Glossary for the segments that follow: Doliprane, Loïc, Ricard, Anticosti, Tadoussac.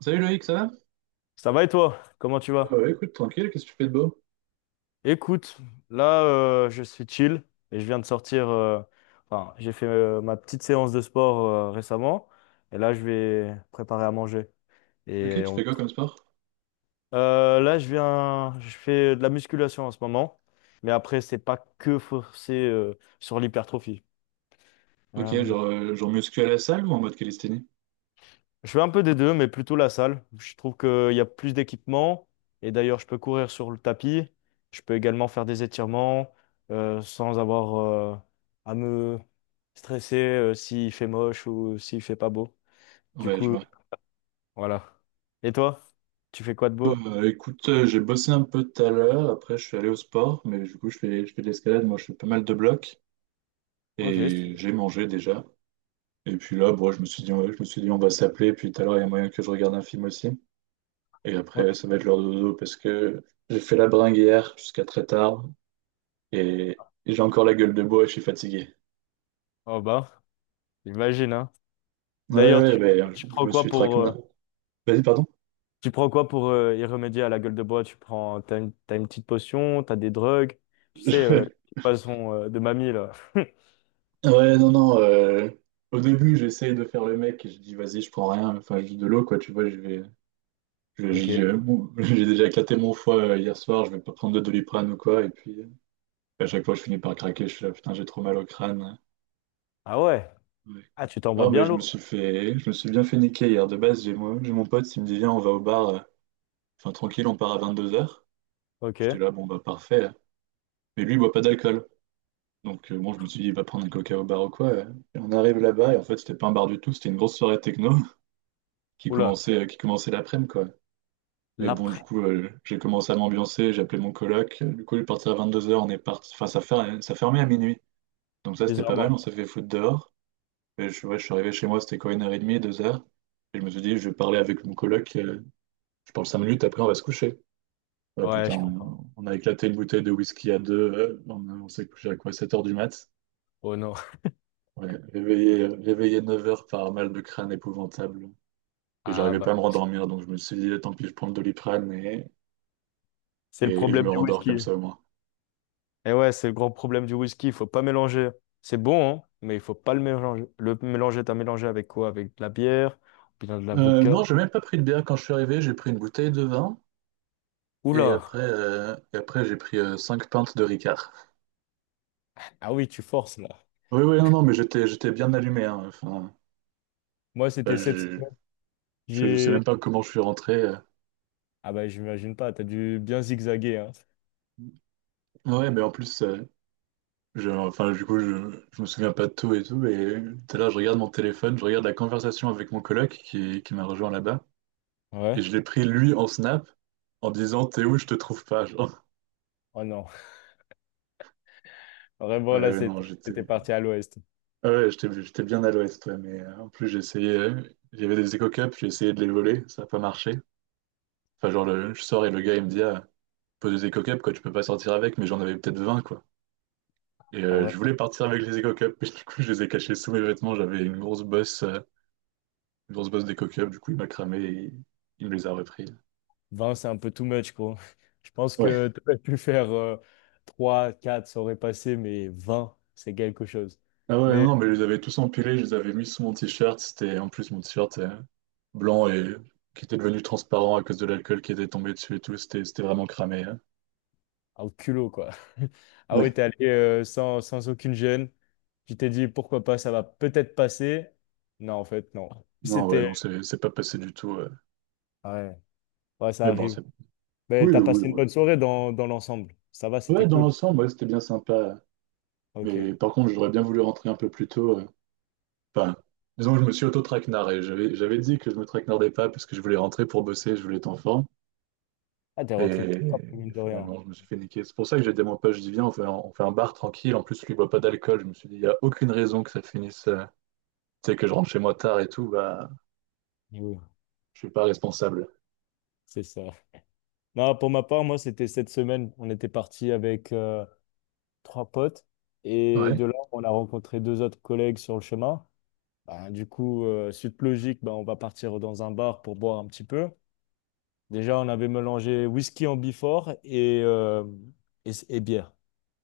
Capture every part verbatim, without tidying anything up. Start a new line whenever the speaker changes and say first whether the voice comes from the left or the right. right: Salut Loïc, ça va?
left: Ça va et toi? Comment tu
right: Bah
left: vas?
right: ouais, écoute, tranquille, qu'est-ce que tu fais de beau?
left: Écoute, là euh, je suis chill et je viens de sortir. euh, enfin, j'ai fait euh, ma petite séance de sport euh, récemment, et là je vais préparer à manger.
right: Ok,
left: Et
right: tu
left: on-
right: fais quoi comme sport?
left: Euh, là je viens, je fais de la musculation en ce moment, mais après c'est pas que forcé euh, sur l'hypertrophie.
right: Ok,
left: Euh,
right: genre, euh, genre muscu à la salle ou en mode calisthénie?
left: Je fais un peu des deux, mais plutôt la salle. Je trouve qu'il y a plus d'équipements. Et d'ailleurs, je peux courir sur le tapis. Je peux également faire des étirements euh, sans avoir euh, à me stresser euh, s'il fait moche ou s'il fait pas beau. Du
right: Ouais, je
left: coup,
right: vois.
left: voilà. Et toi, tu fais quoi de
right: Bah
left: beau?
right: euh, écoute, euh, j'ai bossé un peu tout à l'heure, après je suis allé au sport, mais du coup je fais, je fais de l'escalade, moi je fais pas mal de blocs,
left: Ok. c'est-
right: et j'ai mangé déjà. Et puis là, bon, je me suis dit, ouais, je me suis dit on va s'appeler, puis tout à l'heure il y a moyen que je regarde un film aussi. Et
left: Oh,
right: après ça va être l'heure de dodo, parce que j'ai fait la bringue hier jusqu'à très tard, et, et j'ai encore la gueule de bois et je suis fatigué.
left: oh bah, j'imagine, hein.
right: Ouais,
left: D'ailleurs,
right: ouais,
left: tu,
right: mais
left: tu
right: je
left: prends
right: me
left: quoi
right: suis traqué.
left: pour?
right: Vas-y, pardon?
left: Tu prends quoi pour euh, y remédier à la gueule de bois? Tu prends, t'as une, t'as une petite potion, t'as des drogues, tu sais, euh,
right: Je-
left: qui façon euh, de mamie là.
right: Ouais, non, non. euh, Au début, j'essayais de faire le mec et je dis, vas-y, je prends rien, enfin, juste de l'eau, quoi, tu vois, je vais. je- je-
left: Ok.
right: dis, euh, bon, j'ai déjà éclaté mon foie euh, hier soir, je vais pas prendre de Doliprane ou quoi. Et puis, euh, à chaque fois, je finis par craquer, je suis là, putain, j'ai trop mal au crâne.
left: Ah ouais.
right: Ouais.
left: Ah, tu t'envoies
right: Non, mais
left: bien
right: je me
left: lourd.
right: suis fait. Je me suis bien fait niquer hier. De base, j'ai moi, j'ai mon pote, il me dit, viens, on va au bar. euh, Enfin, tranquille, on part à vingt-deux heures. J'étais
left: Ok.
right: là, bon, bah, parfait. Mais lui, il boit pas d'alcool. Donc, euh, bon, je me suis dit, il va prendre un coca au bar ou quoi. euh. Et on arrive là-bas, et en fait, c'était pas un bar du tout, c'était une grosse soirée techno qui
left: Oula.
right: commençait, euh, qui commençait l'après-midi, quoi. Mais bon, du
left: L'après,
right: coup, euh, j'ai commencé à m'ambiancer, j'ai appelé mon coloc. euh, Du coup, il est parti à vingt-deux heures, on est parti. Enfin, ça fer- ça fermait à minuit. Donc, ça, c'était pas mal, on
left: bizarrement.
right: s'est fait foutre dehors. Et je, ouais, je suis arrivé chez moi, c'était quoi, une heure et demie, deux heures. Et je me suis dit, je vais parler avec mon coloc. euh, je parle cinq minutes, après, on va se coucher. Ah,
left: Ouais,
right: putain,
left: je comprends.
right: on, on a éclaté une bouteille de whisky à deux. euh, on, on s'est couché à quoi, sept heures du mat.
left: Oh non.
right: Ouais, réveillé, réveillé neuf heures par un mal de crâne épouvantable. Et
left: Ah
right: j'arrivais
left: bah,
right: pas à me
left: le whisky.
right: rendormir, donc je me suis dit, eh, tant pis, je prends le Doliprane et,
left: C'est
right: et,
left: le
right: et je
left: problème
right: me
left: du
right: rendors comme
left: whisky.
right: ça au moins.
left: Et ouais, c'est le grand problème du whisky. Il faut pas mélanger. C'est bon, hein, mais il faut pas le mélanger. Le mélanger, t'as mélangé avec quoi? Avec de la bière, ou bien de la
right: Euh,
left: vodka.
right: non, j'ai même pas pris de bière quand je suis arrivé, j'ai pris une bouteille de vin et
left: Oula.
right: après, euh, et après j'ai pris euh, cinq pintes de Ricard.
left: Ah oui, tu forces là.
right: Oui, oui, non, non, mais j'étais, j'étais bien allumé, hein. Enfin,
left: Moi,
right: enfin,
left: c'était cette
right: je,
left: semaine.
right: je, je sais même
left: J'ai
right: pas comment je suis rentré. euh.
left: Ah bah, j'imagine pas, t'as dû bien zigzaguer, hein.
right: Ouais, mais en plus, euh, je, enfin, du coup, je, je me souviens pas de tout et tout. Et tout à l'heure, je regarde mon téléphone, je regarde la conversation avec mon coloc qui, qui m'a rejoint là-bas. Et
left: Ouais.
right: je l'ai pris lui en snap en disant t'es où, je te trouve pas. Genre.
left: Oh non. Vraiment
right: Ouais,
left: là,
right: ouais, non,
left: c'était
right: j'étais
left: c'était parti à l'ouest.
right: ah ouais, j'étais j'étais bien à l'ouest, ouais, mais euh, en plus, j'ai essayé. euh, Il y avait des éco-cups, j'ai essayé de les voler, ça n'a pas marché. Enfin, genre, le- je sors et le gars, il me dit ah, pose des éco-cups, quoi, tu peux pas sortir avec, mais j'en avais peut-être vingt quoi. Et
left: Ah
right: euh,
left: ouais.
right: je voulais partir avec les éco-cups, mais du coup, je les ai cachés sous mes vêtements, j'avais une grosse bosse, euh, une grosse bosse d'éco-cups, du coup, il m'a cramé et il, il me les a repris.
left: Vingt, c'est un peu too much, quoi. Je pense
right: Ouais.
left: que t'aurais pu faire euh, trois, quatre, ça aurait passé, mais vingt, c'est quelque chose.
right: Ah ouais, non,
left: Mais
right: non, mais je les avais tous empilés, je les avais mis sous mon t-shirt. C'était en plus mon t-shirt euh, blanc et qui était devenu transparent à cause de l'alcool qui était tombé dessus et tout. C'était c'était vraiment cramé, hein.
left: ah, au culot, quoi. Ah
right: Ouais.
left: oui, t'es allé euh, sans, sans aucune gêne. Tu t'es dit, pourquoi pas, ça va peut-être passer. Non, en fait, non.
right: Non, ouais,
left: C'était...
right: non, c'est c'est pas passé du tout. euh.
left: Ouais, ouais, ça
right: Mais bon,
left: arrive.
right: c'est.
left: Mais
right: Oui,
left: t'as
right: oui,
left: passé une
right: ouais.
left: bonne soirée dans, dans l'ensemble. Ça va, c'était
right: Ouais, dans
left: cool.
right: l'ensemble, ouais, c'était bien sympa.
left: Ok.
right: Mais par contre, j'aurais bien voulu rentrer un peu plus tôt. euh. Enfin, disons que je me suis auto-traquenardé. J'avais j'avais dit que je me traquenardais pas parce que je voulais rentrer pour bosser, je voulais être en forme.
left: Ah, t'es rentré tôt,
right: Et
left: quand mine de rien.
right: finalement, je me suis fait niquer. C'est pour ça que j'ai dit à mon pote, je dis viens, on fait, un, on fait un bar tranquille. En plus, lui il boit pas d'alcool. Je me suis dit, il n'y a aucune raison que ça finisse, euh, tu sais, que je rentre chez moi tard et tout. Bah,
left: Oui,
right: je suis pas responsable.
left: c'est ça. Non, pour ma part, moi, c'était cette semaine. On était parti avec euh, trois potes. Et
right: Ouais,
left: de là, on a rencontré deux autres collègues sur le chemin. Ben, du coup, euh, suite logique, ben, on va partir dans un bar pour boire un petit peu. Déjà, on avait mélangé whisky en Bifort et, euh, et, et bière.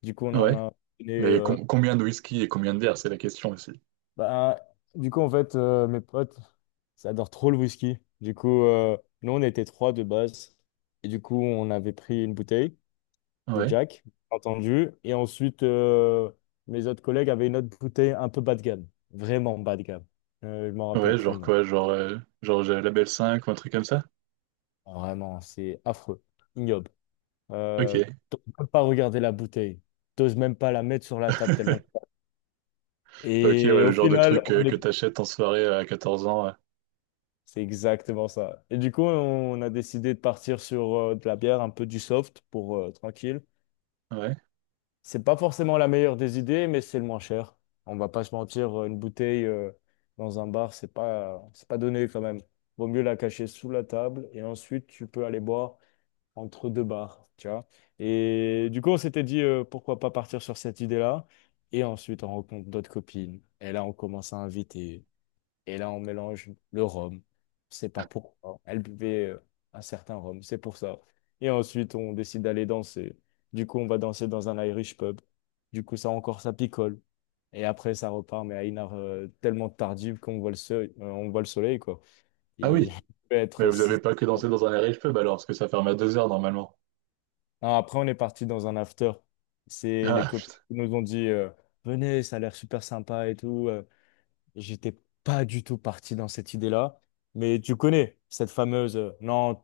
left: Du coup, on en
right: ouais.
left: a donné.
right: Mais com- combien de whisky et combien de verres, c'est la question aussi.
left: Bah, du coup, en fait, euh, mes potes, ça adore trop le whisky. Du coup, euh, nous, on était trois de base. Et du coup, on avait pris une bouteille de
right: Ouais,
left: Jack, bien entendu. Et ensuite, euh, mes autres collègues avaient une autre bouteille un peu bas de gamme. Vraiment bas de gamme. Euh, je m'en rappelle
right: ouais,
left: plus le
right: genre
left: nom.
right: quoi, genre, euh, genre j'ai la belle cinq ou un truc comme ça?
left: Vraiment, c'est affreux, ignoble. Euh,
right: Ok,
left: T'oses même pas regarder la bouteille. T'oses même pas la mettre sur la table tellement.
right: ok,
left: Et
right: ouais, le
left: au
right: genre de
left: final,
right: truc euh,
left: on
right: que
left: est.
right: t'achètes en soirée euh, à quatorze ans. euh.
left: C'est exactement ça. Et du coup, on a décidé de partir sur euh, de la bière, un peu du soft pour euh, tranquille.
right: Ouais.
left: C'est pas forcément la meilleure des idées, mais c'est le moins cher. On va pas se mentir, euh, une bouteille euh, dans un bar, c'est pas, c'est pas donné quand même. Vaut mieux la cacher sous la table et ensuite tu peux aller boire entre deux bars, tu vois. Et du coup, on s'était dit euh, pourquoi pas partir sur cette idée-là. Et ensuite, on rencontre d'autres copines. Et là, on commence à inviter. Et là, on mélange le rhum. C'est pas pourquoi. Elle buvait euh, un certain rhum, c'est pour ça. Et ensuite, on décide d'aller danser. Du coup, on va danser dans un Irish pub. Du coup, ça encore, ça picole. Et après, ça repart, mais à une heure euh, tellement tardive qu'on voit le soleil, euh, on voit le soleil, quoi.
right: Ah
left: Et
right: oui,
left: il peut
right: mais
left: être
right: vous avez
left: six heures
right: pas que
left: du
right: dansé
left: matin.
right: dans un riche pub alors, parce que ça ferme à deux heures normalement.
left: Non, après, on est parti dans un after. C'est les
right: Ah,
left: copines
right: putain.
left: qui nous ont dit euh, Venez, ça a l'air super sympa et tout. euh. J'étais pas du tout parti dans cette idée-là, mais tu connais cette fameuse euh, non,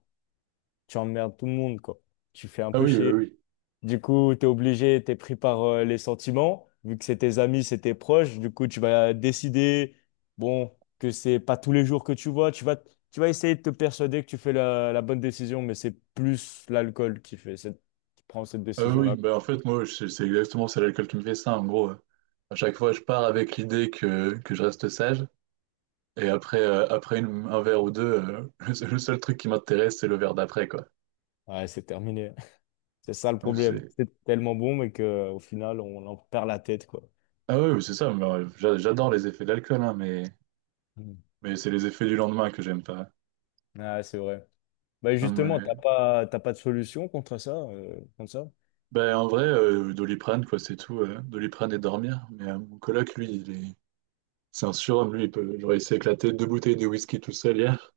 left: tu emmerdes tout le monde, quoi. Tu fais un
right: Ah
left: peu
right: oui, oui,
left: chier.
right: oui.
left: Du coup, t'es obligé, t'es pris par euh, les sentiments, vu que c'est tes amis, c'est tes proches. Du coup, tu vas décider, bon, que c'est pas tous les jours que tu vois. Tu vas, tu vas, essayer de te persuader que tu fais la, la bonne décision, mais c'est plus l'alcool qui fait cette, qui prend cette
right: Ah oui,
left: décision-là.
right: bah en fait, moi, je- c'est exactement, c'est l'alcool qui me fait ça, en gros. euh. À chaque fois, je pars avec l'idée que, que je reste sage, et après, euh, après une- un verre ou deux, euh, le seul le seul truc qui m'intéresse, c'est le verre d'après, quoi.
left: Ouais, c'est terminé. C'est ça le
right: Donc
left: problème.
right: c'est...
left: C'est tellement bon, mais que au final, on en perd la tête, quoi.
right: Ah ouais, oui, c'est ça, mais, euh, j'a- j'adore les effets de l'alcool, hein, mais, mais c'est les effets du lendemain que j'aime pas.
left: Ah, c'est vrai. Bah
right: Enfin,
left: justement,
right: ouais.
left: t'as pas, t'as pas de solution contre ça, euh, contre ça?
right: Ben, en vrai, euh, Doliprane, quoi, c'est tout. euh, Doliprane et dormir. Mais euh, mon coloc, lui, il est... c'est un surhomme, lui, il peut... genre, il s'est éclaté deux bouteilles de whisky tout seul hier.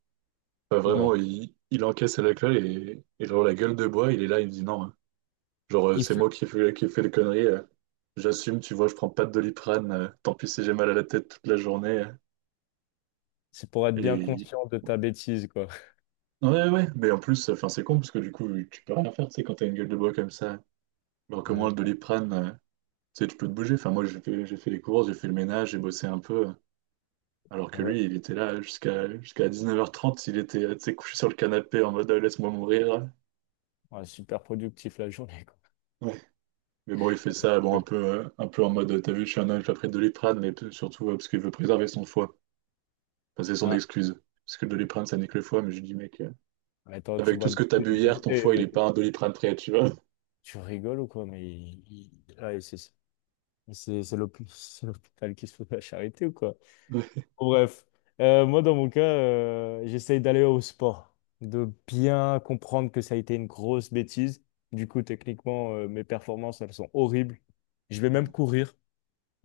right: Enfin,
left: Ouh là là.
right: vraiment, il, il encaisse la claque et, et genre la gueule de bois, il est là, il me dit non, hein. Genre, euh,
left: Il
right: c'est
left: faut-
right: moi qui fais, qui fais les conneries. euh, j'assume, tu vois, je prends pas de Doliprane. euh, tant pis si j'ai mal à la tête toute la journée. euh,
left: C'est pour être bien
right: et
left: conscient de ta bêtise, quoi.
right: ouais, ouais, mais en plus, enfin, c'est con parce que du coup, tu peux rien faire, tu sais, quand t'as une gueule de bois comme ça. Alors que moi, le
left: Vraiment.
right: Doliprane, euh, tu sais, tu peux te bouger. Enfin, moi, j'ai fait, j'ai fait les courses, j'ai fait le ménage, j'ai bossé un peu. euh, Alors
left: Ah
right: que
left: ouais.
right: lui, il était là jusqu'à jusqu'à dix-neuf heures trente, il était, euh, tu sais, couché sur le canapé en mode euh, laisse-moi mourir. euh.
left: Ouais, super productif la journée, quoi.
right: Ouais. Mais bon, il fait ça bon, un
left: Ouais.
right: peu, euh, un peu en mode, t'as vu, je suis un ange après Doliprane, mais p- surtout euh, parce qu'il veut préserver son foie. Enfin, c'est son
left: Ah,
right: excuse. Parce que le Doliprane, ça nique le foie, mais je lui dis, mec, euh,
left: mais attends, tu
right: avec tout
left: bois
right: ce
left: de-
right: que t'as bu
left: de
right: hier, ton
left: bouteilles,
right: foie, il
left: euh,
right: est pas un Doliprane prêt, tu vois.
left: tu rigoles ou quoi? Mais il- il- ah, et c'est c'est c'est l'hôp- c'est l'hôpital qui se fout de la charité ou quoi?
right: Ouais,
left: Bon, bref. Euh, moi dans mon cas, euh, j'essaye d'aller au sport, de bien comprendre que ça a été une grosse bêtise. Du coup, techniquement, euh, mes performances, elles sont horribles. Je vais même courir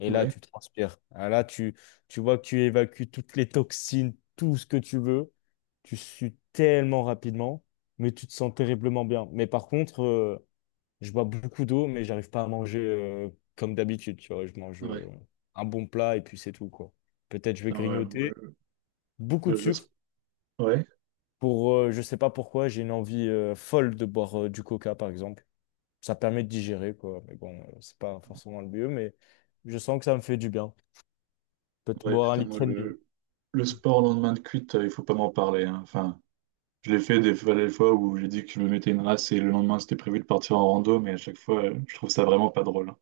left: et là,
right: ouais,
left: tu transpires. Ah, là, tu, tu vois que tu évacues toutes les toxines, tout ce que tu veux. Tu sues tellement rapidement, mais tu te sens terriblement bien. Mais par contre, euh, je bois beaucoup d'eau, mais j'arrive pas à manger euh, comme d'habitude. Tu vois, je mange
right: ouais.
left: euh, un bon plat et puis c'est tout, quoi. Peut-être je vais
right: Putain, ouais, moi,
left: grignoter beaucoup de
right: le, le
left: sucre.
right: sp- ouais,
left: Pour, euh, je sais pas pourquoi, j'ai une envie euh, folle de boire euh, du coca, par exemple. Ça permet de digérer, quoi. Mais bon, euh, c'est pas forcément le mieux, mais je sens que ça me fait du bien. Peut-être
right: ouais,
left: boire un
right: putain, moi,
left: litre et demi.
right: le, le sport le lendemain de cuite, euh, il faut pas m'en parler, hein. Enfin, je l'ai fait des fois, des fois où j'ai dit que je me mettais une race et le lendemain, c'était prévu de partir en rando, mais à chaque fois, euh, je trouve ça vraiment pas drôle.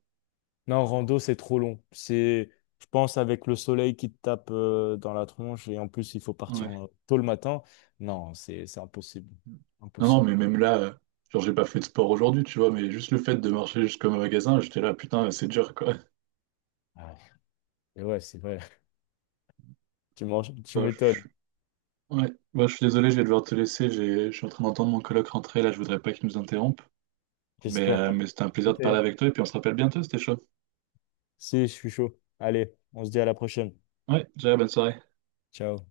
left: Non, rando, c'est trop long. C'est, je pense, avec le soleil qui te tape euh, dans la tronche et en plus, il faut partir
right: Ouais.
left: euh, tôt le matin. Non, c'est, c'est impossible.
right: Non, non,
left: Impossible.
right: mais même là, euh, genre, j'ai pas fait de sport aujourd'hui, tu vois, mais juste le fait de marcher jusqu'au magasin, j'étais là, putain, c'est dur, quoi.
left: Ah, et ouais, c'est vrai. Tu manges, tu
right: Bah,
left: m'étonnes.
right: je... Ouais, bah, je suis désolé, je vais devoir te laisser, j'ai... je suis en train d'entendre mon coloc rentrer, là, je voudrais pas qu'il nous interrompe, mais,
left: J'espère
right: euh,
left: pas.
right: mais c'était un plaisir de
left: Ok,
right: parler
left: hein.
right: avec toi, et puis on se rappelle bientôt, c'était chaud.
left: Si, je suis chaud. Allez, on se dit à la prochaine.
right: Ouais, déjà, bonne soirée.
left: Ciao.